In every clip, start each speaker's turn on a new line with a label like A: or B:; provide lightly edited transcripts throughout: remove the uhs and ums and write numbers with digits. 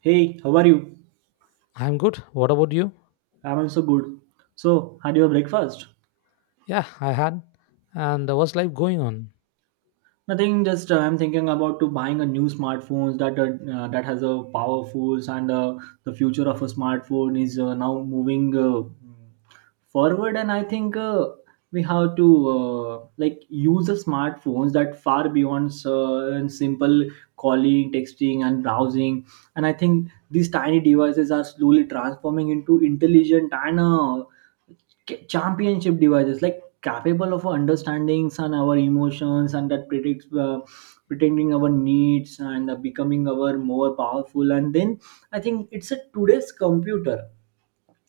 A: Hey, how are you?
B: I'm good. What about you?
A: I'm also good. So, had your breakfast?
B: Yeah, I had. And there was life going on?
A: Nothing. Just I'm thinking about to buying a new smartphone that that has a powerful and the future of a smartphone is now moving forward. And I think we have to like use the smartphones that far beyond and simple calling, texting, and browsing. And I think these tiny devices are slowly transforming into intelligent and championship devices, like capable of understandings and our emotions and that predicts pretending our needs and becoming our more powerful. And then I think it's a today's computer,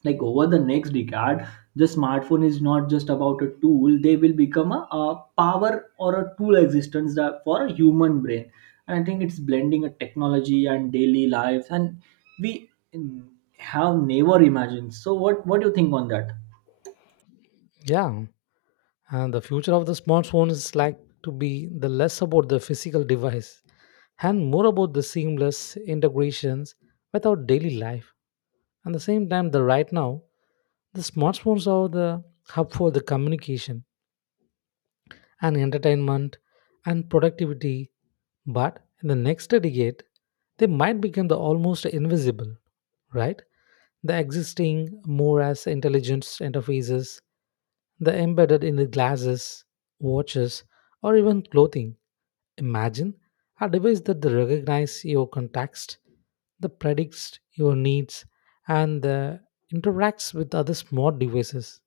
A: like over the next decade the smartphone is not just about a tool, they will become a power or a tool existence that for a human brain. And I think it's blending a technology and daily life and we mm, have never imagined. So what do you think on that?
B: Yeah. And the future of the smartphone is like to be the less about the physical device and more about the seamless integrations with our daily life. At the same time, the right now, the smartphones are the hub for the communication and entertainment and productivity, but in the next decade, they might become the almost invisible, right? The existing more as intelligence interfaces, the embedded in the glasses, watches, or even clothing. Imagine a device that recognizes your context, that predicts your needs, and interacts with other smart devices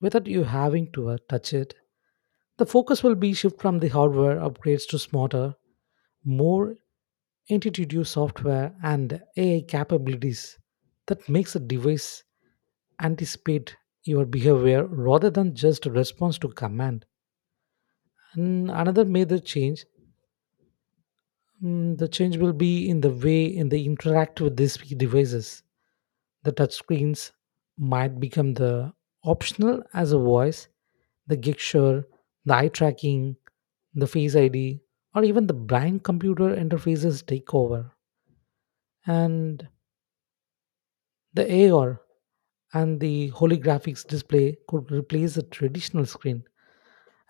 B: without you having to touch it. The focus will be shift from the hardware upgrades to smarter, more intuitive software and AI capabilities that makes the device anticipate your behavior rather than just response to command. And another major change, the change will be in the way in the interact with these devices. The touchscreens might become the optional as a voice the gesture, the eye tracking, the Face ID, or even the brain computer interfaces take over. And the AR and the holographics display could replace the traditional screen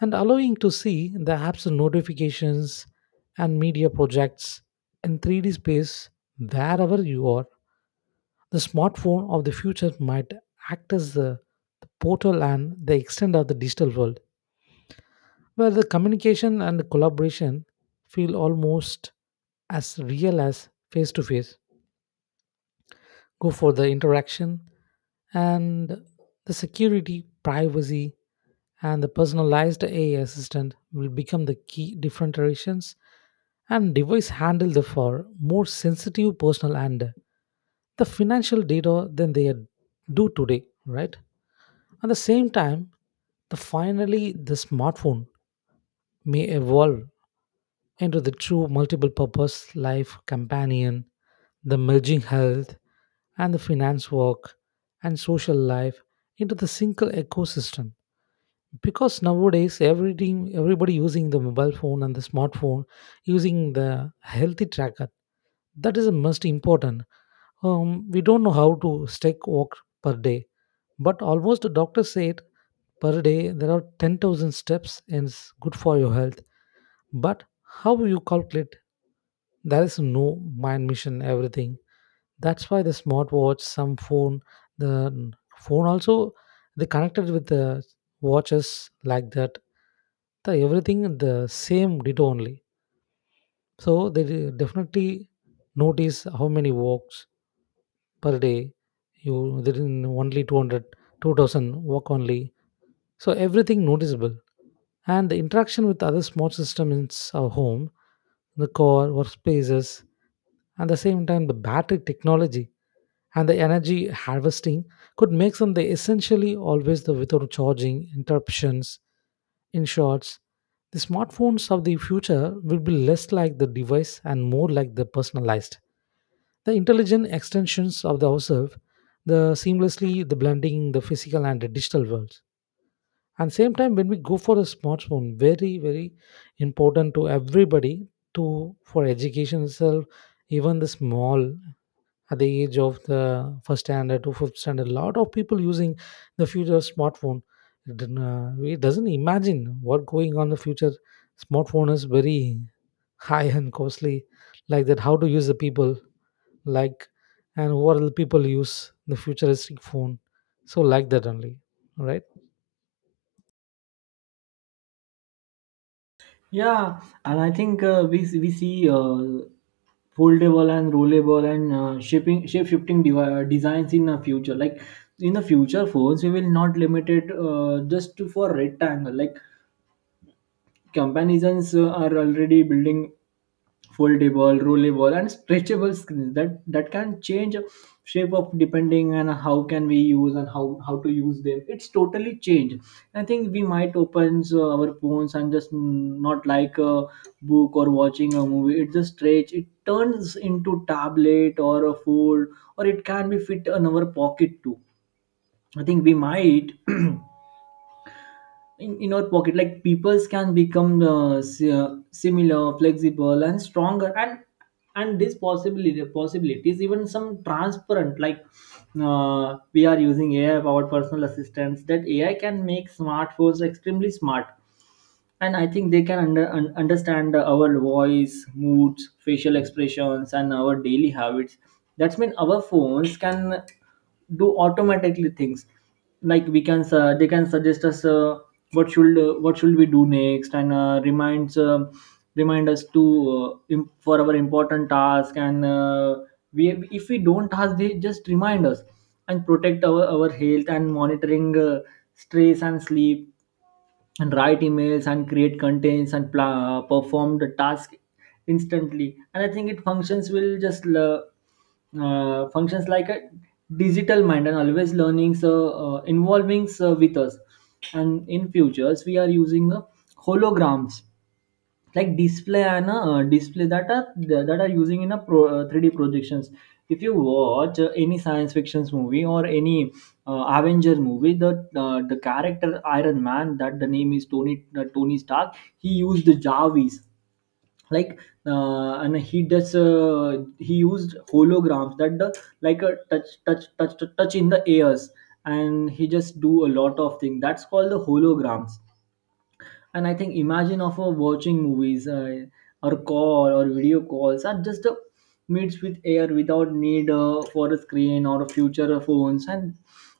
B: and allowing to see the apps and notifications and media projects in 3D space wherever you are. The smartphone of the future might act as the portal and the extent of the digital world, where the communication and collaboration feel almost as real as face to face. Go for the interaction and the security, privacy, and the personalized AI assistant will become the key differentiations and device handle the for more sensitive personal and the financial data than they do today, right? At the same time, the finally the smartphone may evolve into the true multiple purpose life companion, the merging health and the finance work and social life into the single ecosystem. Because nowadays everything everybody using the mobile phone and the smartphone using the healthy tracker. That is the most important. We don't know how to stake walk per day. But almost the doctor said per day there are 10,000 steps and it's good for your health. But how you calculate? There is no mind mission everything. That's why the smartwatch, some phone, the phone also they connected with the watches like that. The everything the same data only. So they definitely notice how many walks per day. You they didn't only 200 2000 walk only. So everything noticeable. And the interaction with other smart systems in our home, the car, workspaces, and the same time the battery technology and the energy harvesting could make them the essentially always the without charging interruptions in short, the smartphones of the future will be less like the device and more like the personalized the intelligent extensions of the ourselves the seamlessly the blending the physical and the digital worlds and same time when we go for a smartphone very very important to everybody to for education itself even the small at the age of the first standard to fifth standard, a lot of people using the future smartphone. It didn't, we doesn't imagine what going on the future. Smartphone is very high and costly, like that. How to use the people like, and what will people use the futuristic phone? So like that only, right?
A: Yeah, and I think we see foldable and rollable and shaping shape shifting designs in the future. Like in the future, phones we will not limit it just to for rectangle. Like comparisons are already building foldable, rollable, and stretchable screens that can change shape of depending on how can we use and how to use them. It's totally changed. I think we might open our phones and just not like a book or watching a movie. It's a stretch. It turns into tablet or a fold, or it can be fit in our pocket too. I think we might in our pocket, like peoples can become similar flexible and stronger and this possibility possibilities, even some transparent, like we are using AI, our personal assistants, that AI can make smartphones extremely smart. And I think they can understand our voice moods, facial expressions, and our daily habits. That's mean our phones can do automatically things, like we can they can suggest us what should we do next, and remind us to for our important task. And we, if we don't task they just remind us, and protect our health, and monitoring stress and sleep, and write emails and create contents, and perform the task instantly. And I think it functions will just functions like a digital mind and always learning, so involving so with us. And in futures we are using holograms, like display and display that are using in a 3D projections. If you watch any science fictions movie or any avenger movie, the character Iron Man, that the name is Tony Stark, he used the Jarvis like. And he does, he used holograms that the, like a touch in the airs, and he just do a lot of things that's called the holograms. And I think imagine of watching movies, or call or video calls are just meets with air without need for a screen or a future of phones. And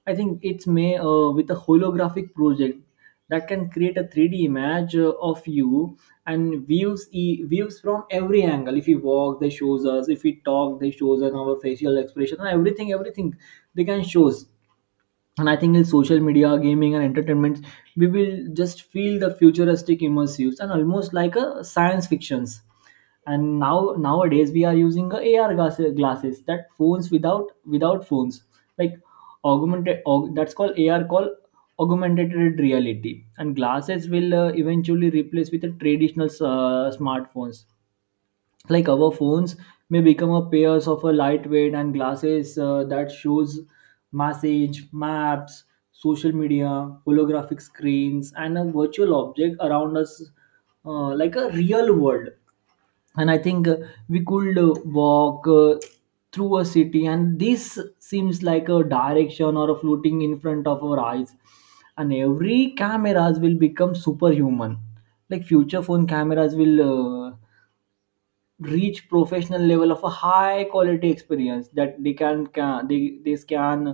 A: I think it's may with a holographic project that can create a 3D image of you and views views from every angle. If we walk, they shows us. If we talk, they shows us our facial expression and everything. Everything they can shows. And I think in social media, gaming, and entertainment we will just feel the futuristic immersives and almost like a science fictions. And now nowadays we are using a AR glasses, that phones without phones, like augmented that's called AR, called augmented reality, and glasses will eventually replace with the traditional smartphones. Like our phones may become a pairs of a lightweight and glasses that shows message maps, social media, holographic screens, and a virtual object around us, like a real world. And I think we could walk through a city and this seems like a direction or a floating in front of our eyes. And every cameras will become superhuman, like future phone cameras will uh, reach professional level of a high quality experience, that they scan,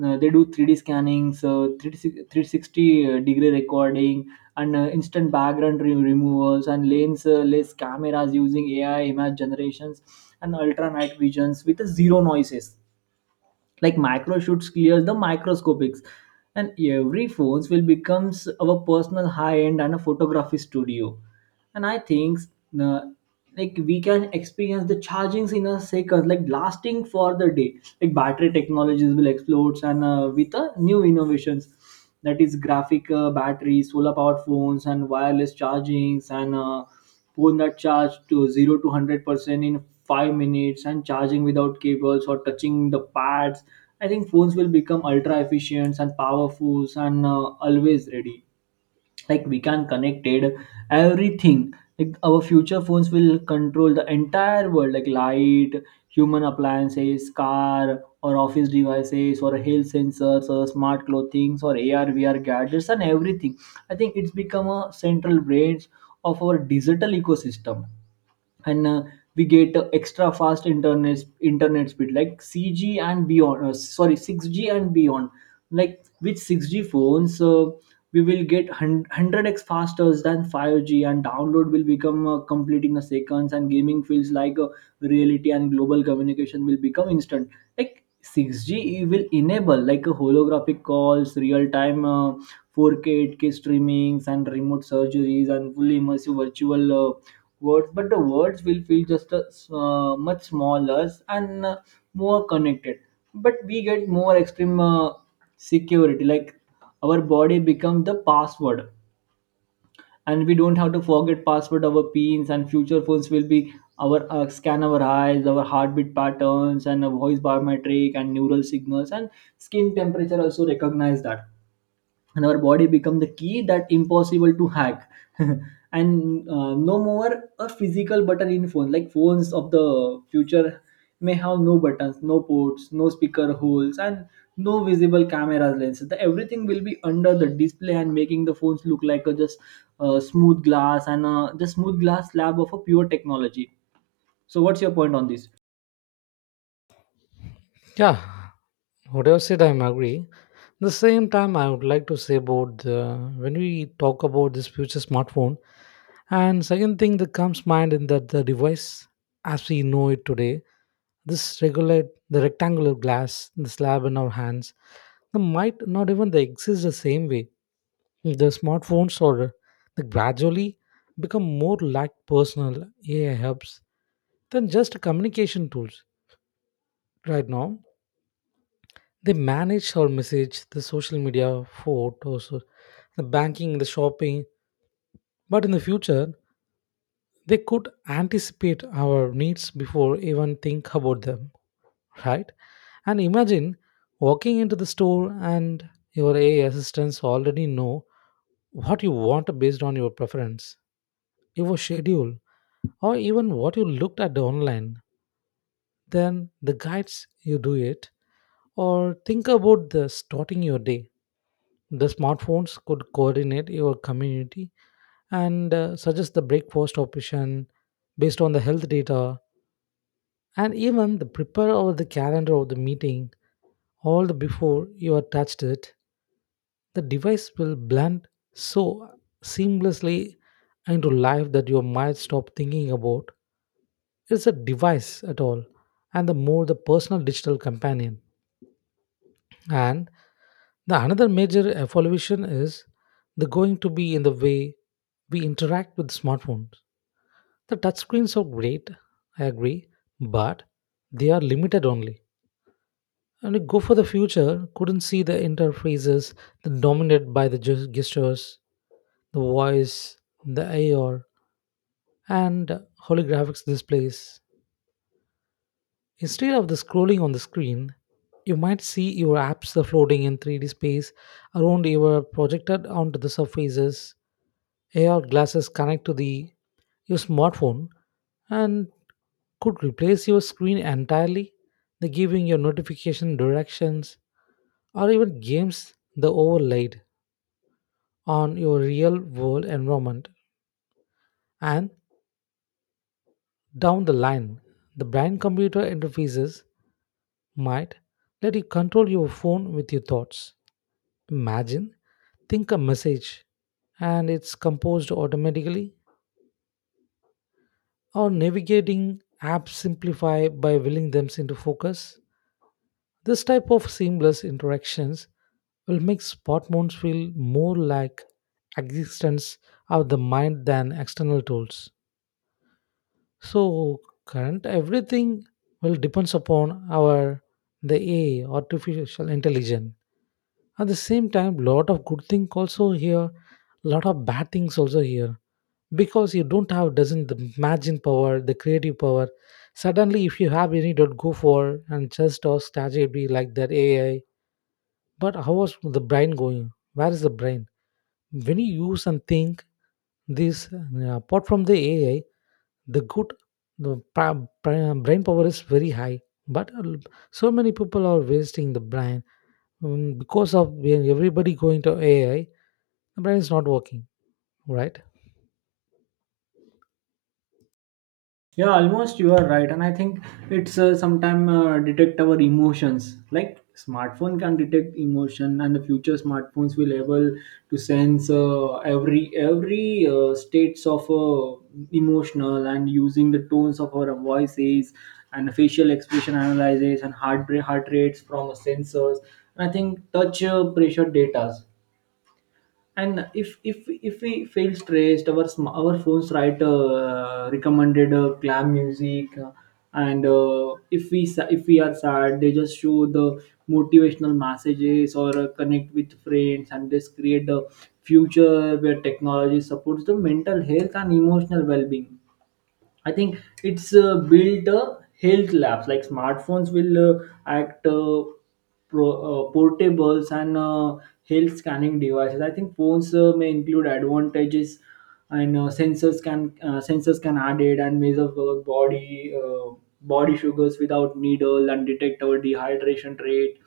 A: they do 3D scanning, so 360 degree recording, and instant background removals, and lens less cameras using AI image generations, and ultra night visions with zero noises, like micro shoots clears the microscopics. And every phones will becomes our personal high end and a photography studio. And I think uh, like we can experience the chargings in a second, like lasting for the day, like battery technologies will explode and with new innovations, that is graphic batteries, solar powered phones, and wireless chargings, and phone that charge to 0 to 100% in 5 minutes, and charging without cables or touching the pads. I think phones will become ultra efficient and powerful and always ready, like we can connected everything, like our future phones will control the entire world like light, human appliances, car or office devices, or health sensors, or smart clothing, or AR VR gadgets, and everything. I think it's become a central branch of our digital ecosystem. And we get extra fast internet speed, like CG and beyond. Sorry, 6G and beyond. Like with 6G phones, we will get 100x faster than 5G, and download will become complete in a seconds, and gaming feels like a reality, and global communication will become instant. Like 6G will enable like a holographic calls, real time 4K 8K streamings and remote surgeries, and fully immersive virtual words, but the words will feel just much smaller and more connected. But we get more extreme security, like our body become the password and we don't have to forget password our pins, and future phones will be our, scan our eyes, our heartbeat patterns, and a voice biometric, and neural signals, and skin temperature also recognize that, and our body become the key that impossible to hack and no more a physical button in phone, like phones of the future may have no buttons, no ports, no speaker holes, and no visible camera lenses, everything will be under the display, and making the phones look like a just smooth glass and the smooth glass slab of a pure technology. So what's your point on this?
B: Yeah, whatever said, I'm agree. The same time, I would like to say about the, when we talk about this future smartphone, and second thing that comes mind in that the device as we know it today, this regular the rectangular glass, the slab in our hands, they might not even they exist the same way. The smartphones or they gradually become more like personal AI helps than just communication tools right now. They manage our message, the social media, photos, the banking, the shopping. But in the future, they could anticipate our needs before even think about them, right? And imagine walking into the store and your AI assistants already know what you want based on your preference, your schedule, or even what you looked at online. Then the guides you do it or think about the starting your day. The smartphones could coordinate your community and suggest the breakfast option based on the health data and even the prepare of the calendar of the meeting all the before you have touched it. The device will blend so seamlessly into life that you might stop thinking about it's a device at all and the more the personal digital companion. And the another major evolution is the going to be in the way we interact with smartphones. The touchscreens are great, I agree, but they are limited only. And we go for the future, couldn't see the interfaces that dominated by the gestures, the voice, the AR, and holographics displays. Instead of the scrolling on the screen, you might see your apps are floating in 3D space around your projected onto the surfaces. AR glasses connect to the your smartphone and could replace your screen entirely, the giving your notification directions or even games the overlaid on your real world environment. And down the line, the brain computer interfaces might let you control your phone with your thoughts. Imagine, think a message and it's composed automatically, or navigating apps simplify by willing them into focus. This type of seamless interactions will make spot feel more like existence of the mind than external tools. So current everything will depends upon our the AI artificial intelligence. At the same time, lot of good thing also here, lot of bad things also here. Because you don't have doesn't the imagine power the creative power suddenly if you have any dot go for and just ask ChatGPT like that AI. But how was the brain going? Where is the brain when you use and think this apart from the AI the good the brain power is very high but so many people are wasting the brain, because of when everybody going to AI the brain is not working, right?
A: Yeah, almost you are right, and I think it's sometime detect our emotions. Like smartphone can detect emotion, and the future smartphones will able to sense every states of emotional and using the tones of our voices and facial expression analysis, and heart rates from sensors. And I think touch pressure data, and if we feel stressed, our our phones write recommended glam music, and if we if we are sad, they just show the motivational messages or connect with friends, and this create the future where technology supports the mental health and emotional well-being. I think it's built a health labs. Like smartphones will act portables and health scanning devices. I think phones may include advantages and sensors can added and measure our body sugars without needle, and detect our dehydration rate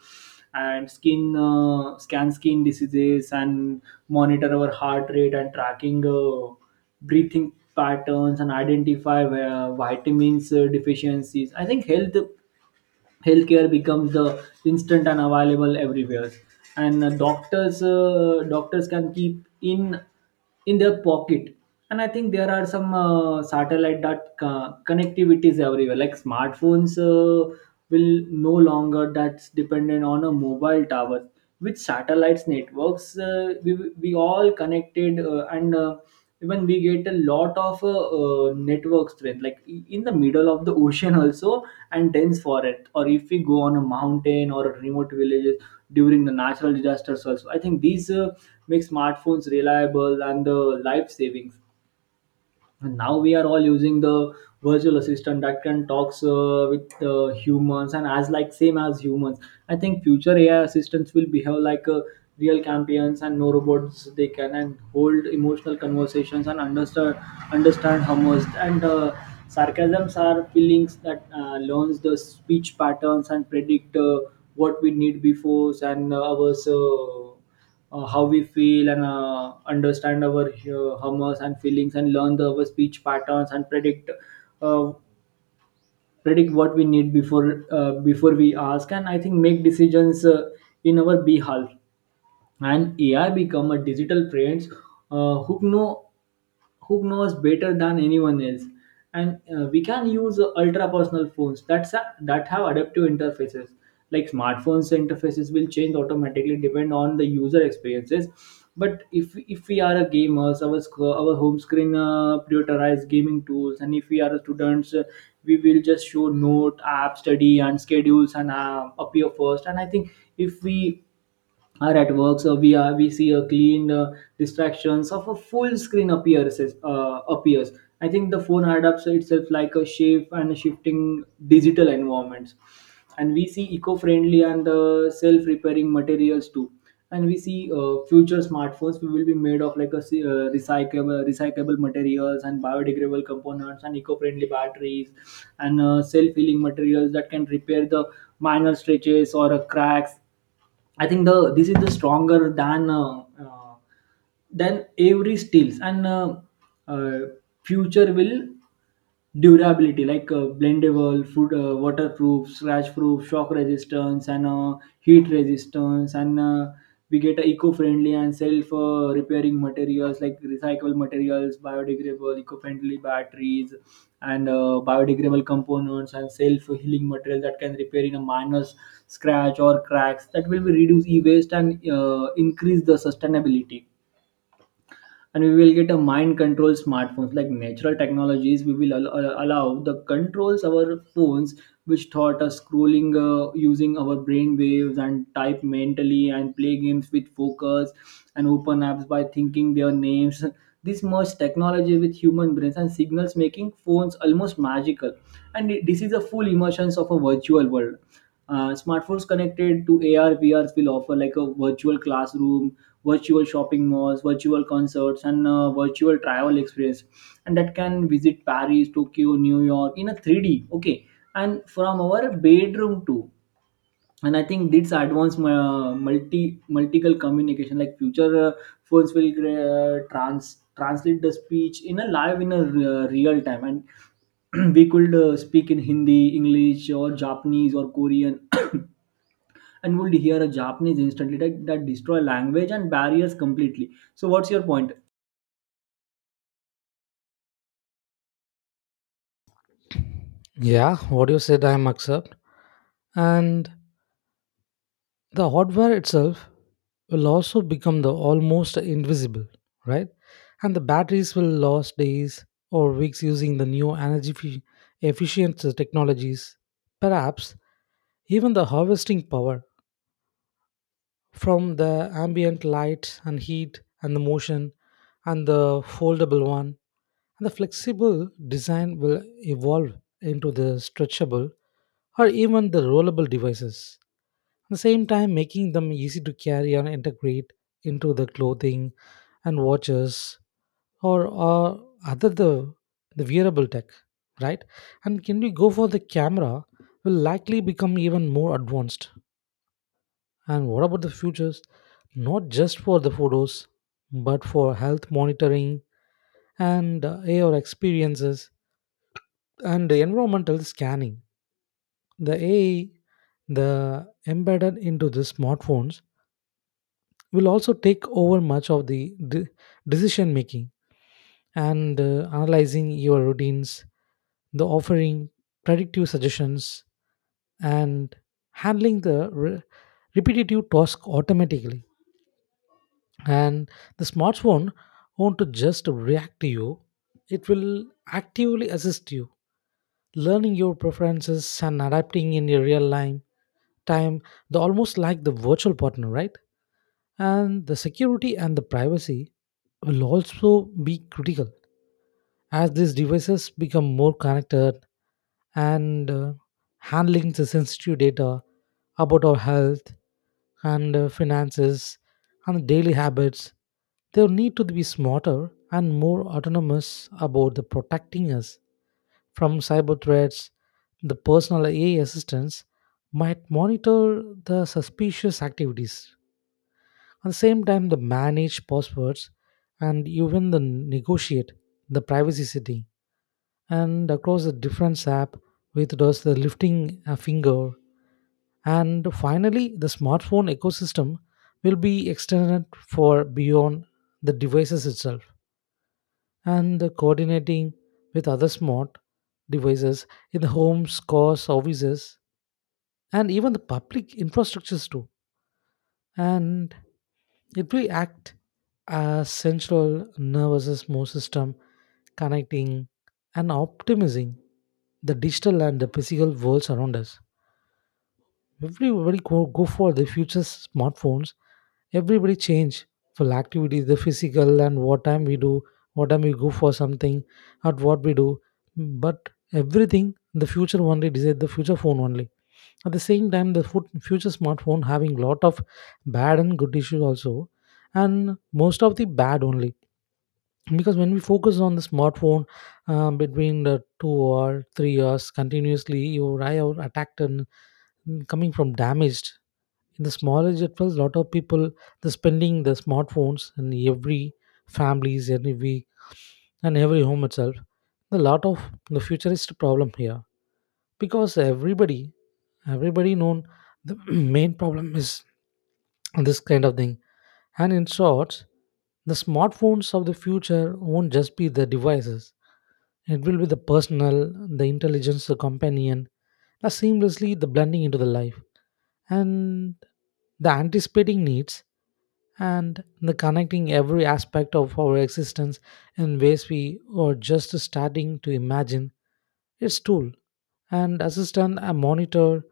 A: and skin scan skin diseases, and monitor our heart rate and tracking. Breathing patterns and identify where vitamins deficiencies. I think healthcare becomes the instant and available everywhere, and doctors can keep in their pocket. And I think there are some satellite dot co- connectivities everywhere. Like smartphones will no longer that's dependent on a mobile tower. With satellites networks, we all connected, and even we get a lot of network strength, like in the middle of the ocean also, and dense forest, or if we go on a mountain or a remote villages. During the natural disasters also, I think these make smartphones reliable and life saving. And now we are all using the virtual assistant that can talks with humans and as like same as humans. I think future AI assistants will behave like real champions and no robots. They can and hold emotional conversations and understand understand humors and sarcasms are feelings, that learns the speech patterns and predict what we need before, and our how we feel, and understand our humors and feelings, and learn our speech patterns and predict, uh, predict what we need before, before we ask. And I think make decisions in our behalf, and AI become a digital friends uh, who know who knows better than anyone else. And we can use ultra personal phones that have adaptive interfaces. Like smartphones interfaces will change automatically depend on the user experiences. But if we are a gamers, our home screen prioritize gaming tools. And if we are students, we will just show note, app, study, and schedules, and appear first. And I think if we are at work, so we see a clean distractions of a full screen appears. I think the phone adapts itself like a shape and shifting digital environments. And we see eco-friendly and self-repairing materials too. And we see future smartphones we will be made of, like a se- recyclable recyclable materials, and biodegradable components, and eco-friendly batteries, and self-healing materials that can repair the minor stretches or cracks. I think the this is the stronger than uh, then every steals, and uh, future will durability, like blendable food waterproof scratch proof shock resistance, and heat resistance, and we get a eco-friendly and self repairing materials, like recyclable materials, biodegradable eco-friendly batteries, and biodegradable components, and self healing materials that can repair in a minor scratch or cracks, that will be reduce e-waste and increase the sustainability. And we will get a mind control smartphones, like natural technologies we will allow the controls our phones, which taught us scrolling using our brain waves, and type mentally, and play games with focus, and open apps by thinking their names. This merge technology with human brains and signals, making phones almost magical. And this is a full immersion of a virtual world. Smartphones connected to AR, VRs will offer like a virtual classroom, virtual shopping malls, virtual concerts, and virtual travel experience. And that can visit Paris, Tokyo, New York in a 3D. Okay, and from our bedroom too. And I think this advanced multiple communication, like future phones will translate the speech in a live in a real time, and we could speak in Hindi, English, or Japanese, or Korean. And would hear a Japanese instantly, that destroy language and barriers completely. So what's your point?
B: Yeah, what you said I am accept. And the hardware itself will also become the almost invisible, right? And the batteries will last days or weeks using the new energy efficient technologies. Perhaps even the harvesting power from the ambient light and heat and the motion and the foldable one and the flexible design will evolve into the stretchable or even the rollable devices. At the same time making them easy to carry and integrate into the clothing and watches or other the wearable tech, right? And can we go for the camera will likely become even more advanced and what about the futures not just for the photos but for health monitoring and AR experiences and the environmental scanning the AI the embedded into the smartphones will also take over much of the decision making and analyzing your routines, the offering predictive suggestions, and handling the repetitive task automatically. And the smartphone won't just react to you, it will actively assist you, learning your preferences and adapting in your real life time, the almost like the virtual partner, right? And the security and the privacy will also be critical as these devices become more connected and handling the sensitive data about our health and finances and daily habits. They need to be smarter and more autonomous about the protecting us from cyber threats. The personal AI assistants might monitor the suspicious activities at the same time, the manage passwords and even the negotiate the privacy setting and across the different app with just the lifting a finger. And finally, the smartphone ecosystem will be extended for beyond the devices itself and the coordinating with other smart devices in the homes, cars, offices, and even the public infrastructures too and it will act as central nervous system connecting and optimizing the digital and the physical worlds around us. Everybody go for the future smartphones. Everybody change for activities, the physical and what time we do, what time we go for something, at what we do. But everything, the future only decide the future phone only at the same time, the future smartphone having lot of bad and good issues also, and most of the bad only. Because when we focus on the smartphone between the 2 or 3 years continuously, your eye are attacked and coming from damaged. In the smallest it was lot of people the spending the smartphones in every families every week and every home itself. The lot of the futurist problem here because everybody known the main problem is this kind of thing and in short the smartphones of the future won't just be the devices it will be the personal the intelligence the companion that seamlessly the blending into the life and the anticipating needs and the connecting every aspect of our existence in ways we are just starting to imagine its tool and assistant a monitor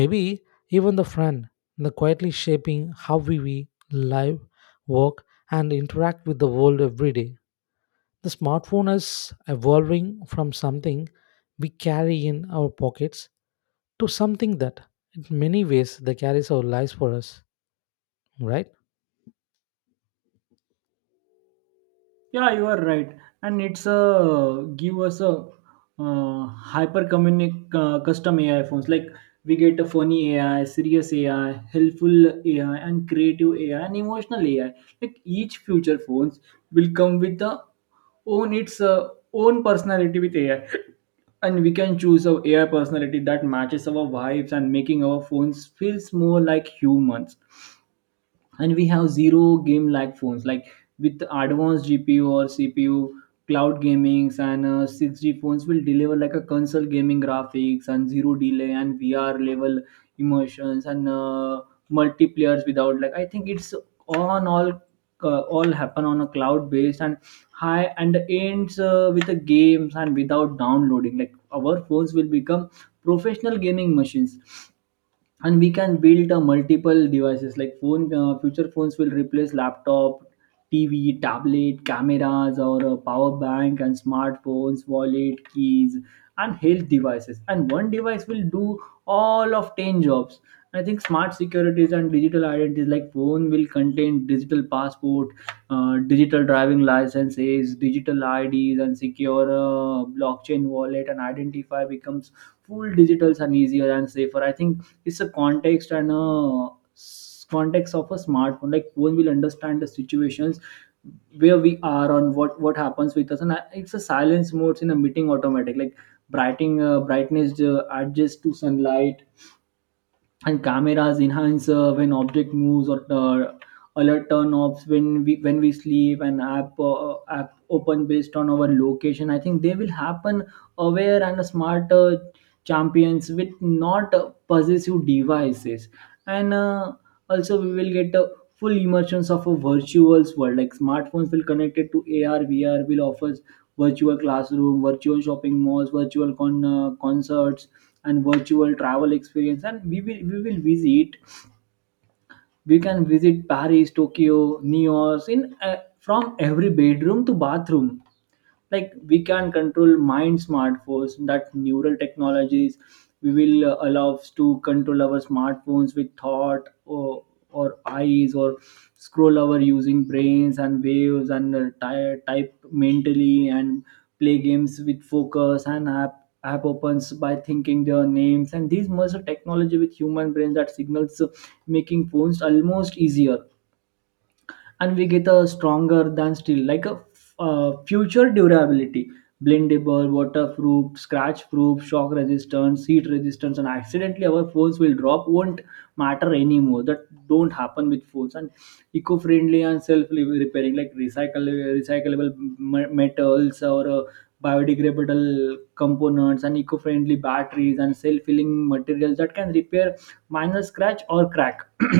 B: maybe even the friend the quietly shaping how we live work and interact with the world every day the smartphone is evolving from something we carry in our pockets to something that, in many ways, that carries our lives for us, right?
A: Yeah, you are right. And it's a give us a uh, hyper communic custom AI phones. Like we get a funny AI, serious AI, helpful AI, and creative AI, and emotional AI. Like each future phones will come with a own its uh, own personality with AI, and we can choose a AI personality that matches our vibes, and making our phones feels more like humans. And we have zero game lag phones, like with advanced gpu or cpu cloud gamings, and 6G phones will deliver like a console gaming graphics, and zero delay, and vr level immersions, and multiplayers, without, like, I think it's on all happen on a cloud based, and high and ends with the games, and without downloading, like our phones will become professional gaming machines. And we can build multiple devices, like phone future phones will replace laptop, tv, tablet, cameras, or a power bank, and smartphones, wallet, keys, and health devices. And one device will do all of 10 jobs. I think smart securities and digital identities, like phone will contain digital passport, digital driving licenses, digital ids, and secure blockchain wallet, and identify becomes full digitals, and easier, and safer. I think it's a context of a smartphone, like phone will understand the situations where we are on, what happens with us. And it's a silence modes in a meeting automatic, like brightening brightness adjust to sunlight, and cameras enhance when object moves, or alert turn offs when we sleep, and app open based on our location. I think they will happen aware and smart champions, with not possessive devices. And also we will get full immersions of a virtual world. Like smartphones will connected to AR, VR will offers virtual classroom, virtual shopping malls, concerts, and virtual travel experience. And we will visit. We can visit Paris, Tokyo, New York in from every bedroom to bathroom. Like we can control mind smartphones, that neural technologies we will allow us to control our smartphones with thought, or eyes, or scroll our using brains and waves, and type mentally, and play games with focus, and app opens by thinking their names. And these merge a technology with human brains, that signals making phones almost easier. And we get a stronger than steel, like a future durability, blendable, waterproof, scratch proof, shock resistance, heat resistance. And accidentally our phones will drop won't matter anymore, that don't happen with phones. And eco-friendly and self-repairing, like recyclable metals, or biodegradable components, and eco-friendly batteries, and self-filling materials that can repair minor scratch or crack.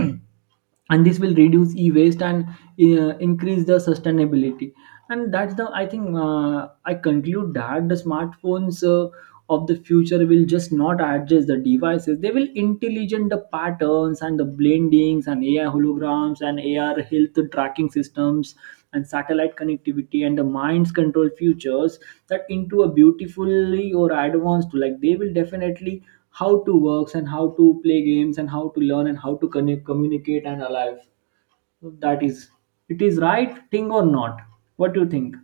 A: And this will reduce e-waste, and increase the sustainability. And that's the, I think, I conclude that the smartphones of the future will just not adjust the devices. They will intelligent the patterns, and the blade blendings, and AI holograms, and AR health tracking systems, and satellite connectivity, and the mind's control futures, that into a beautifully or advanced, like they will definitely how to works, and how to play games, and how to learn, and how to connect, communicate, and alive. So, that is, it is right thing or not? What do you think?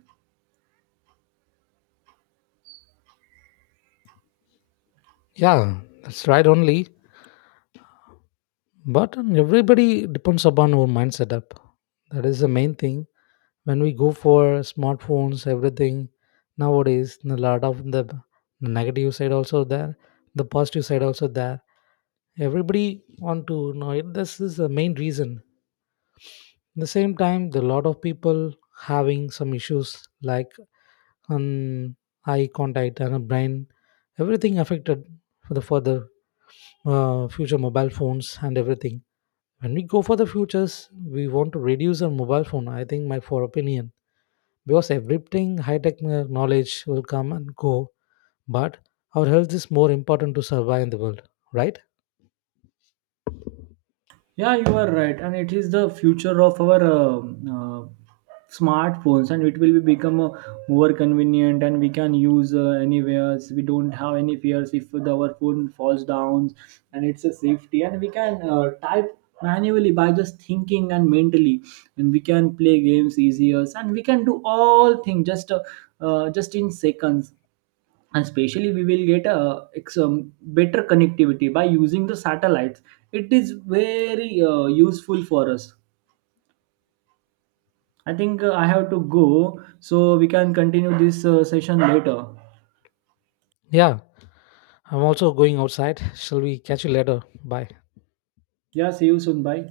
B: Yeah, that's right only. But everybody depends upon our mind setup. That is the main thing. When we go for smartphones, everything nowadays, a lot of the negative side also there, the positive side also there. Everybody want to know it. This is the main reason at the same time the lot of people having some issues like um, eye contact and a brain everything affected for the further future mobile phones and everything when we go for the futures we want to reduce our mobile phone I think my for opinion because everything high tech knowledge will come and go but our health is more important to survive in the world, right?
A: Yeah, you are right, and it is the future of our smartphones, and it will be become more convenient, and we can use anywhere. We don't have any fears if our phone falls down, and it's a safety. And we can type manually by just thinking and mentally, and we can play games easier, and we can do all things just in seconds. And especially we will get a better connectivity by using the satellites. It is very useful for us. I think, I have to go, so we can continue this session later.
B: Yeah, I'm also going outside, shall we catch you later, bye.
A: Yeah, see you soon. Bye.